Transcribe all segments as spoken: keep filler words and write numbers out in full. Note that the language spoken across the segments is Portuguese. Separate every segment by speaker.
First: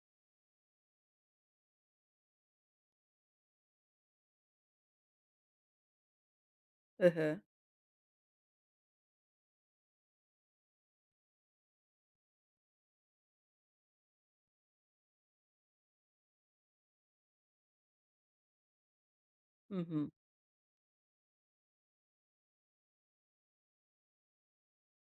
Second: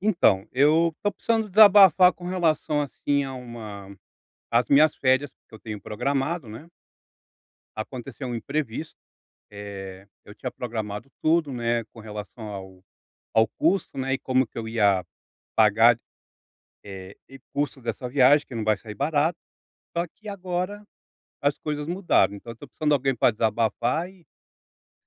Speaker 1: Então, eu tô precisando desabafar com relação, assim, a uma as minhas férias que eu tenho programado, né.
Speaker 2: Aham,
Speaker 1: Aconteceu um imprevisto, eh, eu tinha programado tudo, né, com relação ao ao custo, né, e como que eu ia pagar, eh, e custo dessa viagem, que não vai sair barato. Só
Speaker 2: uhum.
Speaker 1: que agora as coisas mudaram, então eu tô precisando de alguém para desabafar e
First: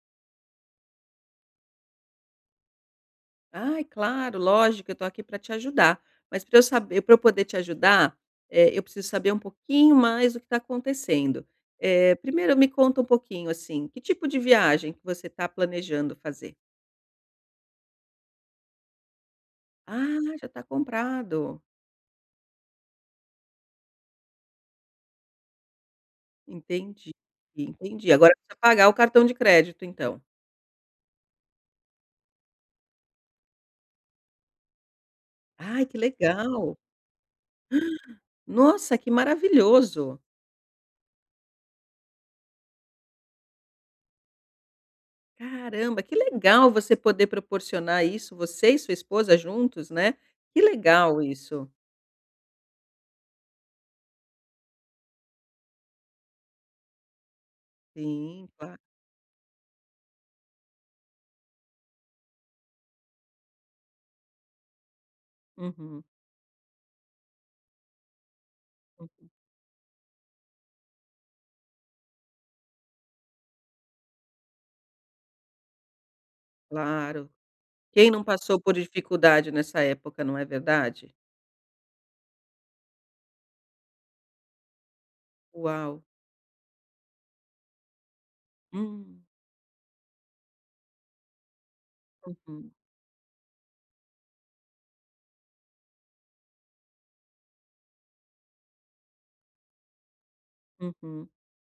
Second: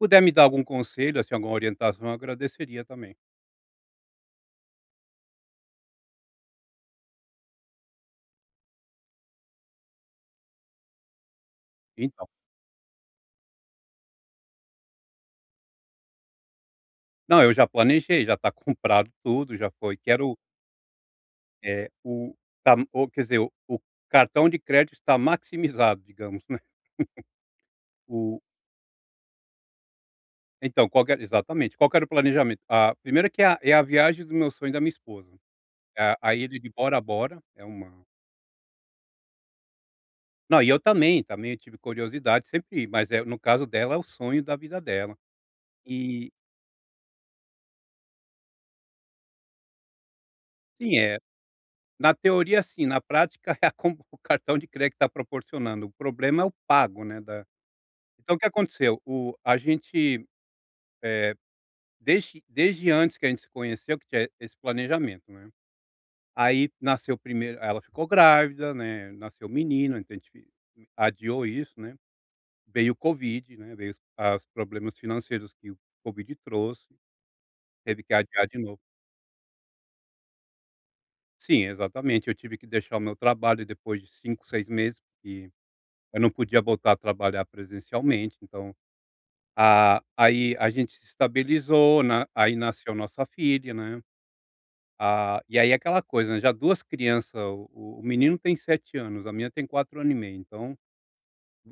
Speaker 1: puder me dar algum conselho, assim, alguma orientação, eu agradeceria também.
Speaker 2: Ai, claro, lógico, eu estou aqui para te ajudar. Mas para eu saber para eu poder te ajudar, eh, eu preciso saber um pouquinho mais do que está acontecendo. Eh,
Speaker 1: Então
Speaker 2: primeiro me conta um pouquinho, assim, que tipo de viagem que você está planejando fazer?
Speaker 1: não, eu já planejei, já está comprado tudo, já foi.
Speaker 2: Ah,
Speaker 1: Quero
Speaker 2: já está comprado.
Speaker 1: É, o tá o quer dizer, o o cartão de crédito está maximizado, digamos, né.
Speaker 2: Entendi, entendi. Agora
Speaker 1: O
Speaker 2: precisa pagar o cartão de crédito, então.
Speaker 1: Então, qual que era exatamente, qual que era o planejamento? A primeira que é a é a viagem do meu sonho da minha esposa,
Speaker 2: Ai, que
Speaker 1: a a ilha de
Speaker 2: legal.
Speaker 1: Bora Bora, é uma
Speaker 2: Nossa, que maravilhoso.
Speaker 1: não, e eu também, também eu tive curiosidade, sempre mas é no caso dela, é o sonho da vida dela.
Speaker 2: Caramba, que
Speaker 1: E
Speaker 2: legal você poder proporcionar isso, você e sua esposa juntos, né. Que
Speaker 1: sim, é,
Speaker 2: legal isso.
Speaker 1: na teoria sim, na prática é como o cartão de crédito está proporcionando, o problema é o pago, né, da então o que
Speaker 2: Sim, claro.
Speaker 1: aconteceu, o a gente, eh desde desde antes que a gente se conheceu que tinha esse planejamento, né.
Speaker 2: Uhum.
Speaker 1: Aí nasceu primeiro ela ficou grávida, né,
Speaker 2: Hum.
Speaker 1: nasceu o menino, então a gente fi adiou isso, né. Veio o Covid, né, veio os problemas financeiros que o Covid trouxe,
Speaker 2: Claro.
Speaker 1: teve
Speaker 2: Quem
Speaker 1: que
Speaker 2: não
Speaker 1: adiar de
Speaker 2: passou por
Speaker 1: novo.
Speaker 2: dificuldade nessa época, não é verdade?
Speaker 1: Sim, exatamente, eu tive que deixar o meu trabalho depois de cinco, seis meses, porque
Speaker 2: Uau.
Speaker 1: eu não podia voltar a trabalhar presencialmente, então,
Speaker 2: Hum.
Speaker 1: ah, aí a gente se estabilizou, na aí
Speaker 2: Uhum,
Speaker 1: nasceu nossa filha, né. Ah, e aí é aquela coisa, né, já duas crianças o o menino tem sete anos, a minha tem quatro anos e meio, então
Speaker 2: uhum,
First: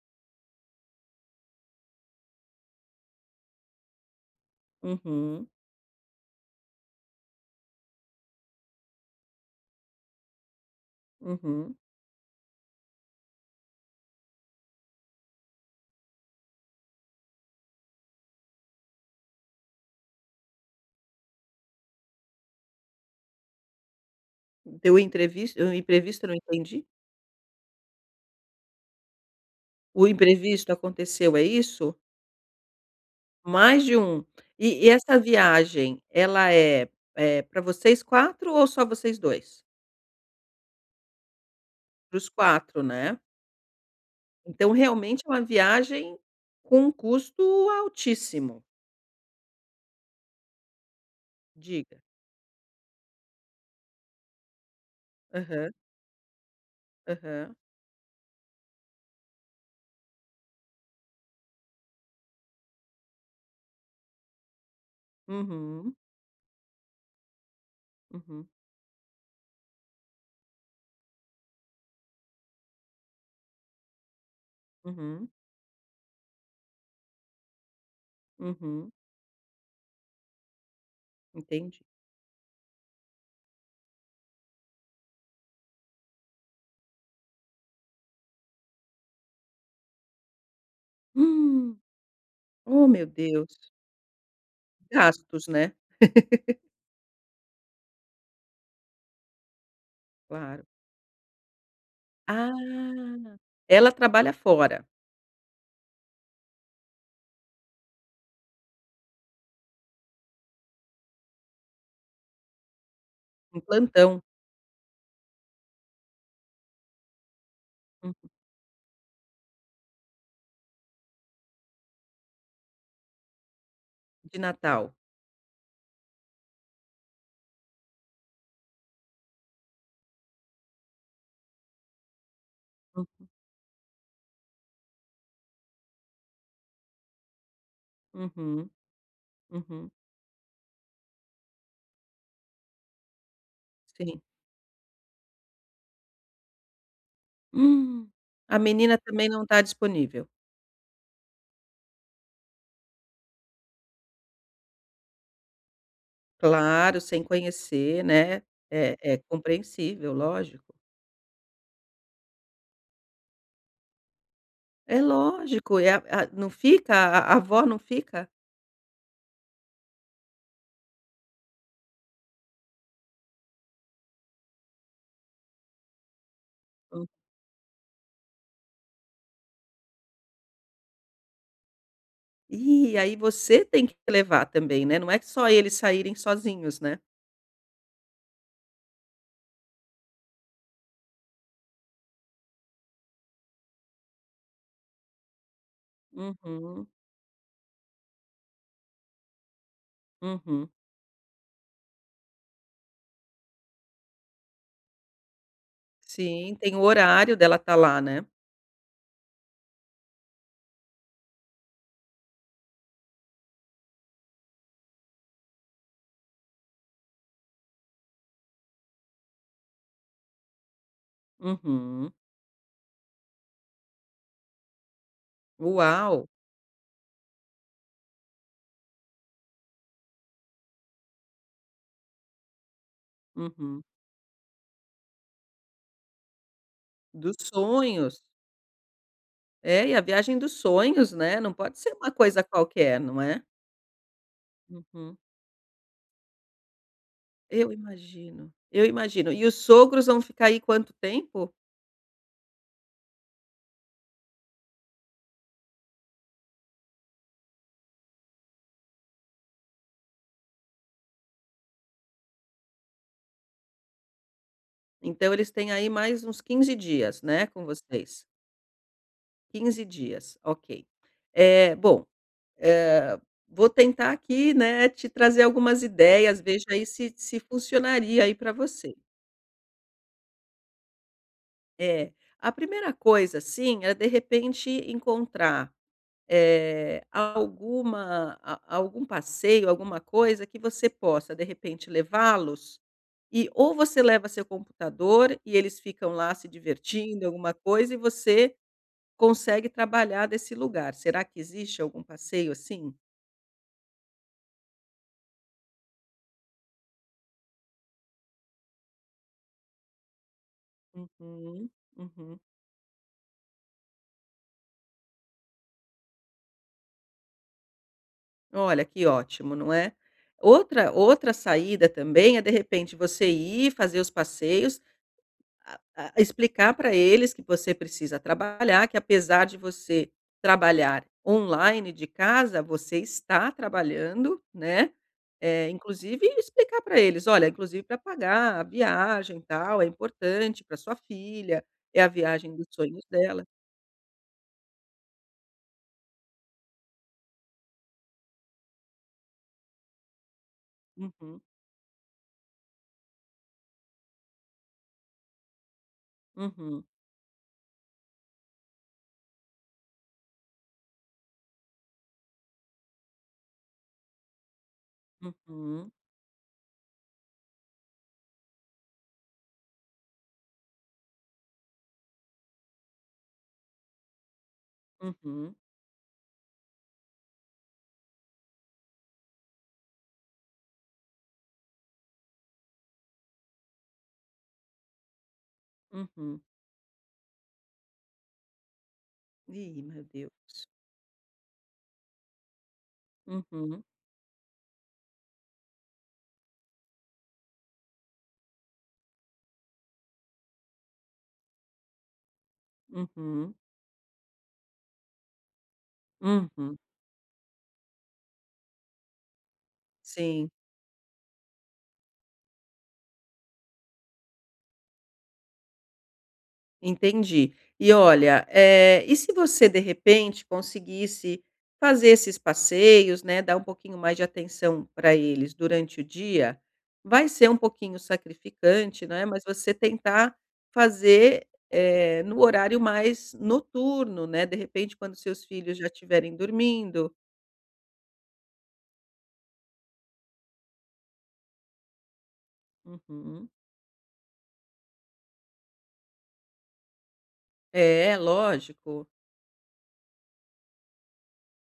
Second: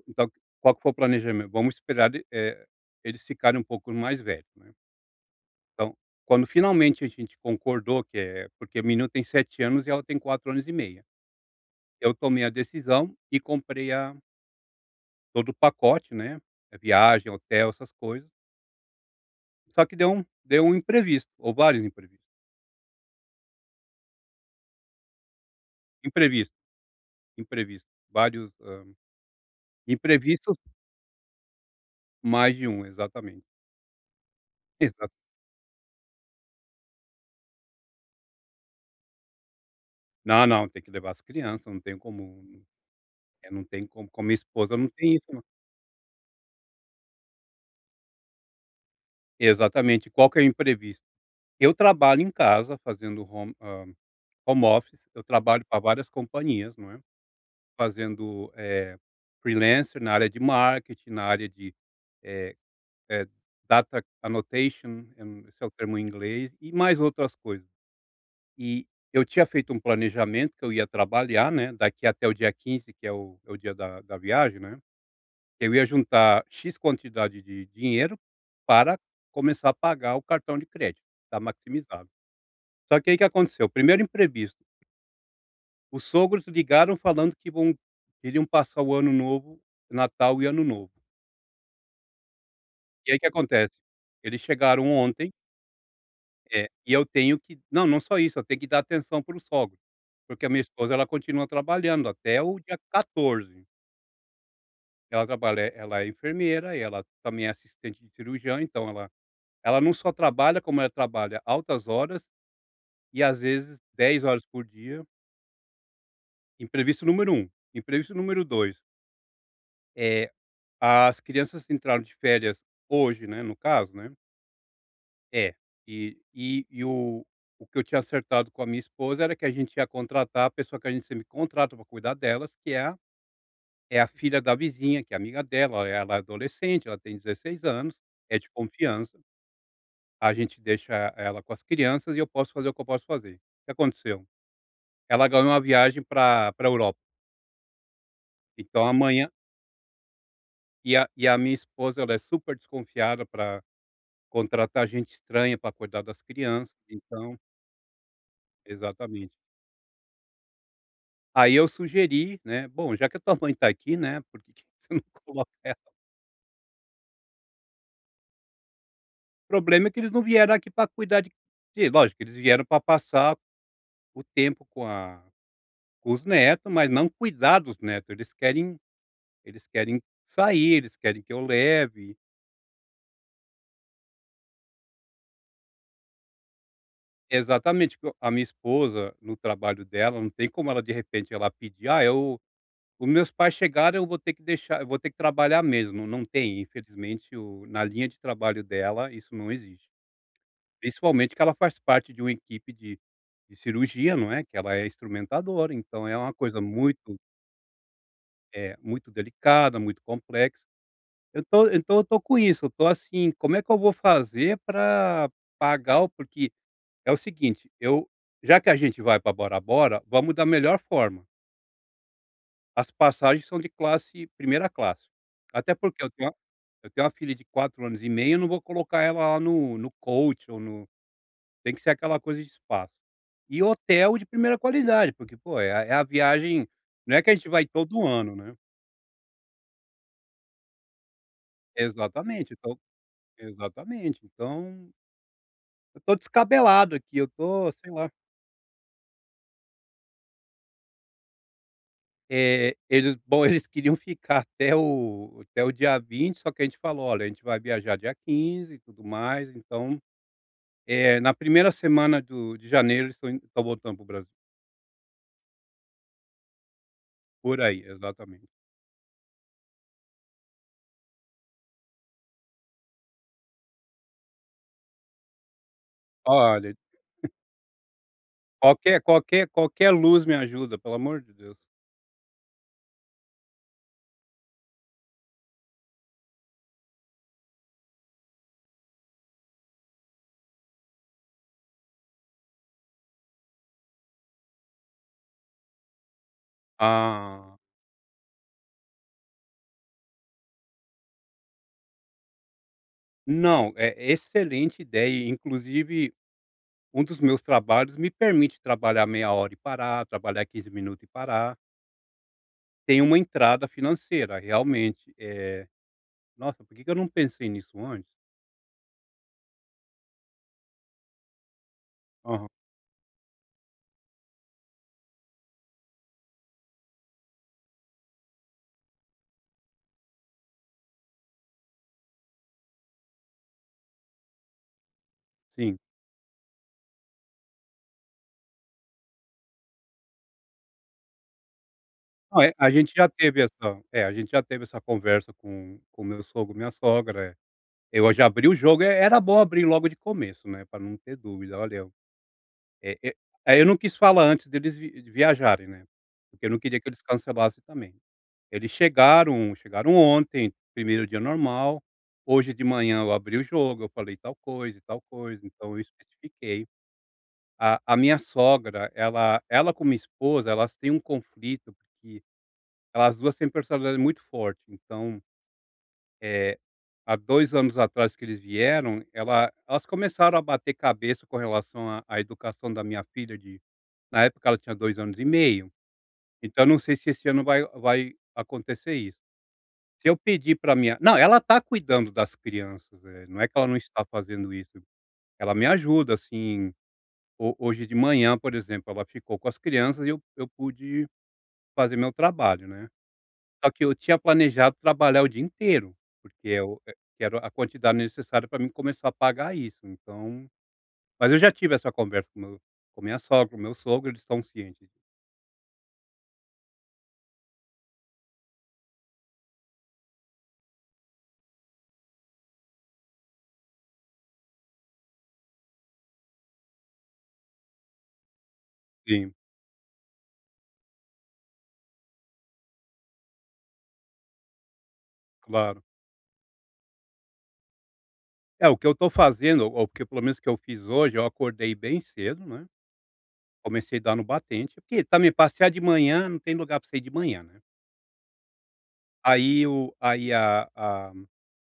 Speaker 1: então qual que foi o planejamento? Vamos esperar eh, eles ficarem um pouco mais velhos, né.
Speaker 2: uhum,
Speaker 1: Então, quando finalmente a gente concordou que é porque o menino tem sete anos e ela tem quatro anos e meia,
Speaker 2: uhum.
Speaker 1: eu tomei a decisão e comprei a todo o pacote, né, a viagem, hotel, essas coisas, só que deu um deu um imprevisto, ou vários imprevistos.
Speaker 2: Deu entrevis o imprevisto eu não
Speaker 1: Imprevisto,
Speaker 2: entendi.
Speaker 1: imprevisto, vários, hã,
Speaker 2: O
Speaker 1: imprevistos,
Speaker 2: imprevisto aconteceu, é isso?
Speaker 1: mais de um, exatamente.
Speaker 2: Mais de um. E e
Speaker 1: Exato.
Speaker 2: essa viagem, ela é, eh, pra vocês quatro ou só vocês dois?
Speaker 1: Não, não, tem que levar as crianças, não tem
Speaker 2: Para os
Speaker 1: como
Speaker 2: quatro, né?
Speaker 1: eh, não tem como com a minha
Speaker 2: Então,
Speaker 1: esposa não tem
Speaker 2: realmente
Speaker 1: isso
Speaker 2: é uma
Speaker 1: não.
Speaker 2: viagem com um custo altíssimo,
Speaker 1: Exatamente, qual que é o imprevisto? Eu
Speaker 2: diga.
Speaker 1: trabalho em casa fazendo home hã, home office, eu trabalho
Speaker 2: Aham,
Speaker 1: para várias companhias, não é,
Speaker 2: aham.
Speaker 1: fazendo, eh, freelancer na área de marketing, na área de, eh eh, data annotation, eu não esse é o
Speaker 2: Uhum,
Speaker 1: termo em inglês, e mais outras coisas.
Speaker 2: uhum,
Speaker 1: E eu tinha feito um planejamento que eu ia trabalhar, né, daqui até o dia quinze que é o é o dia da da viagem, né.
Speaker 2: uhum,
Speaker 1: Eu ia juntar "x" quantidade de dinheiro
Speaker 2: uhum,
Speaker 1: para começar a pagar o cartão de crédito, tá
Speaker 2: entendi.
Speaker 1: maximizado. Só que aí que aconteceu, primeiro imprevisto, os sogros ligaram falando que vão iriam passar o ano novo, Natal e Ano Novo.
Speaker 2: Hum, oh meu
Speaker 1: E aí que
Speaker 2: Deus,
Speaker 1: acontece, eles chegaram ontem
Speaker 2: gastos, né,
Speaker 1: é, e eu tenho que não, não só isso, eu tenho que dar atenção para os sogros, porque a minha
Speaker 2: claro.
Speaker 1: esposa ela continua trabalhando até o dia
Speaker 2: Ah,
Speaker 1: catorze.
Speaker 2: ela trabalha fora,
Speaker 1: Ela trabalha ela é enfermeira e ela também é assistente de cirurgião, então ela ela não só trabalha, como ela trabalha altas horas e às
Speaker 2: em
Speaker 1: vezes
Speaker 2: plantão,
Speaker 1: dez horas por dia. Imprevisto número um, imprevisto
Speaker 2: hum,
Speaker 1: número dois. eh, as crianças entraram de férias hoje, né, no caso, né.
Speaker 2: de Natal.
Speaker 1: É, e e e o o que eu tinha acertado com a minha esposa era que a gente ia contratar a pessoa que a gente sempre contrata para cuidar delas, que é a
Speaker 2: Hum,
Speaker 1: é a filha da vizinha, que é amiga dela, ela é adolescente, ela tem dezesseis anos, é de
Speaker 2: uhum,
Speaker 1: confiança.
Speaker 2: uhum,
Speaker 1: A gente deixa ela com as crianças e eu posso fazer o que eu posso fazer. O que
Speaker 2: sim.
Speaker 1: aconteceu? Ela ganhou uma viagem para para Europa.
Speaker 2: Hum, a
Speaker 1: Então
Speaker 2: menina
Speaker 1: amanhã
Speaker 2: também não está disponível.
Speaker 1: e a e a minha esposa, ela é super desconfiada para contratar gente estranha para cuidar das crianças,
Speaker 2: Claro, sem
Speaker 1: então
Speaker 2: conhecer, né, é é
Speaker 1: exatamente.
Speaker 2: compreensível, lógico.
Speaker 1: Aí eu sugeri, né: "Bom, já que a tua mãe tá aqui, né, por que que você
Speaker 2: É
Speaker 1: não coloca
Speaker 2: lógico, é
Speaker 1: ela?"
Speaker 2: a a não fica a a avó não fica?
Speaker 1: O problema é que eles não vieram aqui para cuidar de de lógico, eles vieram para passar o tempo com a com os netos, mas
Speaker 2: Hum.
Speaker 1: não cuidar dos netos. Eles querem eles querem sair, eles querem que eu leve
Speaker 2: Ih, aí você tem que levar também, né, não é que só eles saírem sozinhos, né.
Speaker 1: exatamente, porque a minha esposa, no trabalho dela, não tem como ela de repente ela pedir: "Ah, eu os meus pais chegaram, eu vou ter que deixar eu vou ter que trabalhar mesmo", não tem,
Speaker 2: Uhum,
Speaker 1: infelizmente o na linha de trabalho dela isso não existe.
Speaker 2: uhum.
Speaker 1: Principalmente que ela faz parte de uma equipe de de cirurgia, não é, que ela é instrumentadora, então é uma
Speaker 2: Sim,
Speaker 1: coisa
Speaker 2: tem o
Speaker 1: muito,
Speaker 2: horário dela estar lá, né.
Speaker 1: é muito delicada, muito complexa. Eu tô então eu tô com isso, eu tô assim, como é que eu vou fazer para pagar o porque é o seguinte, eu já que a gente vai para Bora Bora, vamos da melhor forma.
Speaker 2: Uhum.
Speaker 1: As passagens são de classe primeira classe. Até porque eu
Speaker 2: Uau!
Speaker 1: tenho uma eu tenho uma filha de quatro anos e meio, eu não vou colocar ela lá no no coach ou no tem que ser aquela coisa de espaço. E
Speaker 2: Uhum.
Speaker 1: hotel de primeira qualidade, porque, pô, é a é a viagem não é que a
Speaker 2: Dos
Speaker 1: gente vai todo
Speaker 2: sonhos.
Speaker 1: ano, né.
Speaker 2: É, e a viagem dos sonhos, né, não pode ser uma coisa
Speaker 1: Exatamente, então
Speaker 2: qualquer, não é.
Speaker 1: exatamente. Então,
Speaker 2: Uhum.
Speaker 1: eu tô descabelado aqui, eu
Speaker 2: Eu
Speaker 1: tô, sei lá
Speaker 2: imagino, eu imagino. E os sogros vão ficar aí quanto tempo?
Speaker 1: Eh, eles bom, eles queriam ficar até o até o dia vinte só que a gente falou: "Olha, a gente vai viajar dia quinze e tudo mais", então, eh, na primeira semana do de janeiro eles estão indo estão voltando para o Brasil.
Speaker 2: Então eles têm aí mais uns quinze dias, né,
Speaker 1: Por
Speaker 2: com
Speaker 1: aí,
Speaker 2: vocês?
Speaker 1: exatamente.
Speaker 2: Quinze dias, ok. É bom, eh, vou tentar aqui, né, te trazer algumas ideias, veja
Speaker 1: Olha,
Speaker 2: aí se se funcionaria aí para você.
Speaker 1: qualquer qualquer qualquer luz me ajuda, pelo amor de Deus.
Speaker 2: É, a primeira coisa, sim, é de repente encontrar, eh, alguma a algum passeio, alguma coisa que você possa, de repente, levá-los e ou você leva seu computador e eles ficam lá se divertindo, alguma
Speaker 1: Ah,
Speaker 2: coisa, e você consegue trabalhar desse lugar. Será que existe algum passeio assim?
Speaker 1: não, é excelente ideia, inclusive um dos meus trabalhos me permite trabalhar meia hora e parar, trabalhar quinze minutos e parar.
Speaker 2: Uhum, uhum.
Speaker 1: Tem uma entrada financeira, realmente, eh nossa, por que que eu não pensei nisso antes?
Speaker 2: Olha, que ótimo, não é? Outra outra saída também é,
Speaker 1: Aham,
Speaker 2: de repente, você ir fazer os passeios, a a explicar para eles que você precisa trabalhar, que apesar de você trabalhar online de casa, você está trabalhando, né, é
Speaker 1: sim.
Speaker 2: inclusive explicar para eles: "Olha, inclusive para pagar a viagem, e tal, é importante para sua filha, é a
Speaker 1: Não, é,
Speaker 2: viagem dos
Speaker 1: a gente
Speaker 2: sonhos
Speaker 1: já teve
Speaker 2: dela".
Speaker 1: essa é, a gente já teve essa conversa com com meu sogro, minha sogra, eh, eu já abri o jogo, eh, era bom abrir logo de começo, né, pra não ter
Speaker 2: Uhum,
Speaker 1: dúvida, olha, eh eh, aí eu não quis falar antes deles vi viajarem, né, porque eu não queria
Speaker 2: uhum,
Speaker 1: que eles cancelassem também. Eles chegaram chegaram ontem, primeiro dia normal, hoje de manhã eu abri o jogo, eu falei tal coisa e tal coisa, então eu
Speaker 2: uhum,
Speaker 1: especifiquei. A a minha sogra, ela ela com minha esposa, elas têm um conflito, porque elas duas têm personalidade muito forte, então,
Speaker 2: uhum,
Speaker 1: eh, há dois anos atrás que eles vieram, ela elas começaram a bater cabeça com relação à à educação da minha filha de na época ela tinha dois anos e meio,
Speaker 2: uhum.
Speaker 1: então eu não sei se esse ano vai vai acontecer isso.
Speaker 2: Ih, meu
Speaker 1: Se eu
Speaker 2: Deus.
Speaker 1: pedir para minha não, ela está cuidando das crianças, eh, não é que ela não
Speaker 2: Uhum,
Speaker 1: está fazendo isso, ela me ajuda, assim ho hoje de manhã, por exemplo, ela ficou com as crianças e eu eu pude fazer meu trabalho, né.
Speaker 2: uhum,
Speaker 1: Só que eu tinha planejado trabalhar o dia inteiro, porque
Speaker 2: uhum.
Speaker 1: eu eh, que era a quantidade necessária para mim começar a pagar isso, então
Speaker 2: Sim,
Speaker 1: mas eu já tive essa conversa com meu com minha sogra, com meu sogro, eles estão cientes.
Speaker 2: entendi. E olha, eh, e se você de repente conseguisse fazer esses passeios, né, dar um pouquinho mais de atenção para eles durante o dia, vai ser um pouquinho sacrificante, né,
Speaker 1: Sim,
Speaker 2: mas você tentar fazer, eh, no horário mais noturno, né, de repente quando seus filhos
Speaker 1: claro.
Speaker 2: já estiverem dormindo.
Speaker 1: É, o que eu estou fazendo, ou o que pelo menos que eu fiz hoje, eu acordei bem cedo, né,
Speaker 2: Uhum.
Speaker 1: comecei a dar no batente, porque também passear de manhã não tem lugar para sair de manhã, né.
Speaker 2: É, lógico.
Speaker 1: Aí o aí a a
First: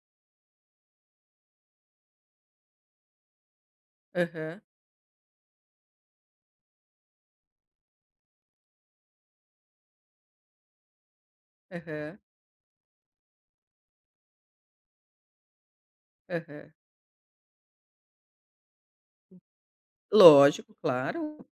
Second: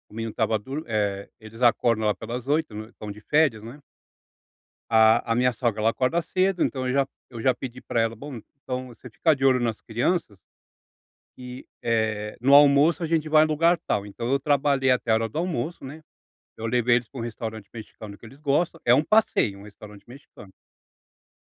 Speaker 1: o menino estava dur eh, eles acordam lá pelas oito, né, estão de férias, né.
Speaker 2: Aham,
Speaker 1: A a minha sogra, ela acorda cedo, então eu já eu já pedi para ela: "Bom, então você fica de olho nas crianças e
Speaker 2: aham,
Speaker 1: eh, no almoço a gente vai em lugar tal". Então eu trabalhei até a hora do almoço, né, eu
Speaker 2: aham.
Speaker 1: levei eles para um restaurante mexicano que eles gostam, é um passeio, um restaurante mexicano.
Speaker 2: Lógico, claro.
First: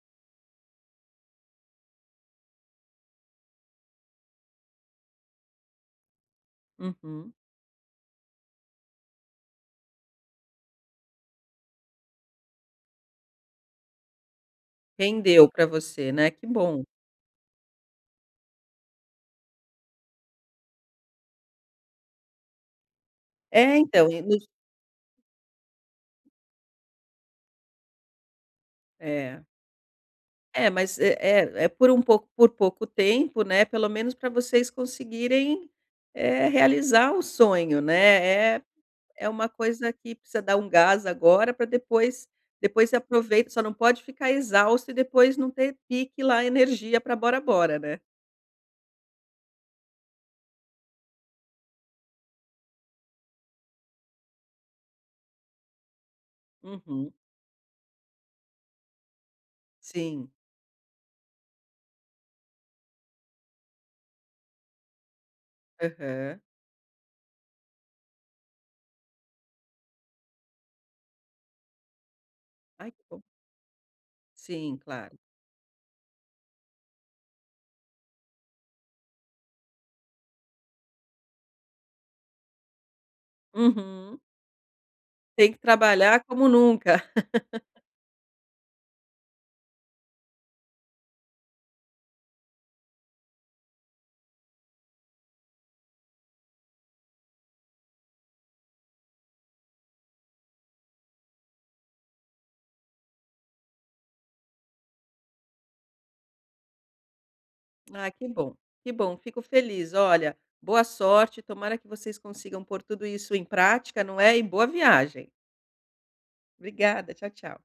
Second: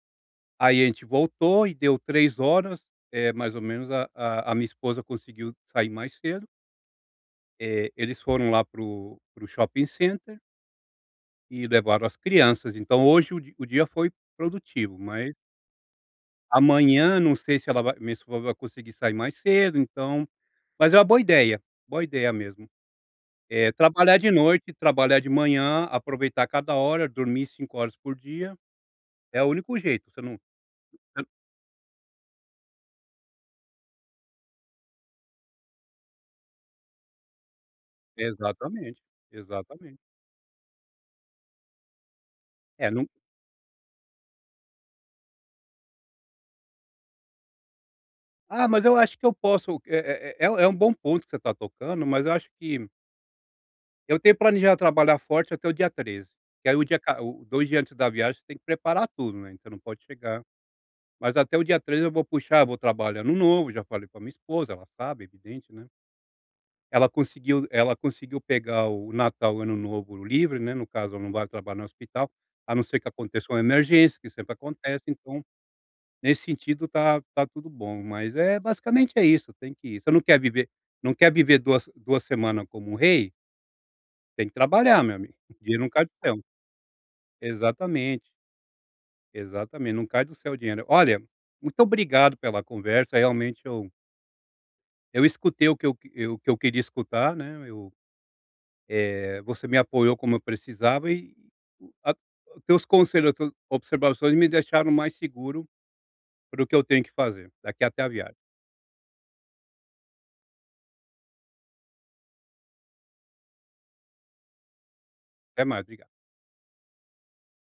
Speaker 1: Aí a gente voltou e deu três horas, eh, mais ou menos a a a minha esposa conseguiu sair mais cedo.
Speaker 2: Uhum.
Speaker 1: Eh, eles foram lá para o shopping center e levaram as crianças, então hoje o di o dia foi produtivo, mas
Speaker 2: Rendeu para você, né, que bom.
Speaker 1: amanhã não sei se ela vai minha esposa vai conseguir sair mais cedo, então mas é uma boa ideia, boa ideia mesmo. Eh,
Speaker 2: É, então,
Speaker 1: trabalhar
Speaker 2: e
Speaker 1: de
Speaker 2: nos
Speaker 1: noite, trabalhar de manhã, aproveitar cada hora, dormir cinco horas por dia, é
Speaker 2: é.
Speaker 1: o único jeito, você não
Speaker 2: É, mas é é é por um pouco por pouco tempo, né, pelo menos para vocês conseguirem, eh, realizar o sonho,
Speaker 1: você
Speaker 2: né. É
Speaker 1: exatamente,
Speaker 2: é uma coisa
Speaker 1: exatamente.
Speaker 2: que precisa dar um gás agora para depois depois
Speaker 1: É,
Speaker 2: você
Speaker 1: não
Speaker 2: aproveita, só não pode ficar exausto e depois não ter pique lá, energia para bora bora, né.
Speaker 1: ah, mas eu acho que eu posso, eh eh eh, é um é um bom ponto que você está tocando, mas eu acho que eu tenho planejado trabalhar forte até o dia treze, que aí o dia
Speaker 2: Uhum.
Speaker 1: ca o dois dias antes da viagem você tem que preparar tudo, né, então não pode
Speaker 2: Sim.
Speaker 1: chegar mas até o dia treze eu vou puxar, vou trabalhar no novo, já falei para minha esposa, ela sabe, evidente, né.
Speaker 2: Aham.
Speaker 1: Ela conseguiu ela conseguiu pegar o Natal, o Ano Novo livre, né, no caso ela não vai trabalhar no hospital, a não
Speaker 2: Ai,
Speaker 1: ser
Speaker 2: que
Speaker 1: que
Speaker 2: bom.
Speaker 1: aconteça uma emergência, que sempre
Speaker 2: Sim,
Speaker 1: acontece,
Speaker 2: claro.
Speaker 1: então, nesse sentido tá tá tudo bom, mas é basicamente é isso, tem que você não quer viver não quer viver duas 2 semanas como um rei,
Speaker 2: Uhum.
Speaker 1: tem que trabalhar meu amigo,
Speaker 2: Tem que
Speaker 1: dinheiro não cai do
Speaker 2: trabalhar
Speaker 1: céu.
Speaker 2: como nunca.
Speaker 1: Exatamente, exatamente, não cai do céu o dinheiro. Olha, muito obrigado pela conversa, realmente eu eu escutei o que eu que eu que eu queria escutar, né, eu, eh, você me apoiou como eu precisava e o- a os teus conselhos, as tuas observações me deixaram mais seguro para o que eu tenho que fazer, daqui até a
Speaker 2: Ah, que
Speaker 1: viagem.
Speaker 2: bom, que bom, fico feliz. Olha, boa sorte, tomara que vocês consigam pôr tudo isso em prática, não é? E boa viagem.
Speaker 1: Até mais, obrigado.
Speaker 2: Obrigada, tchau, tchau.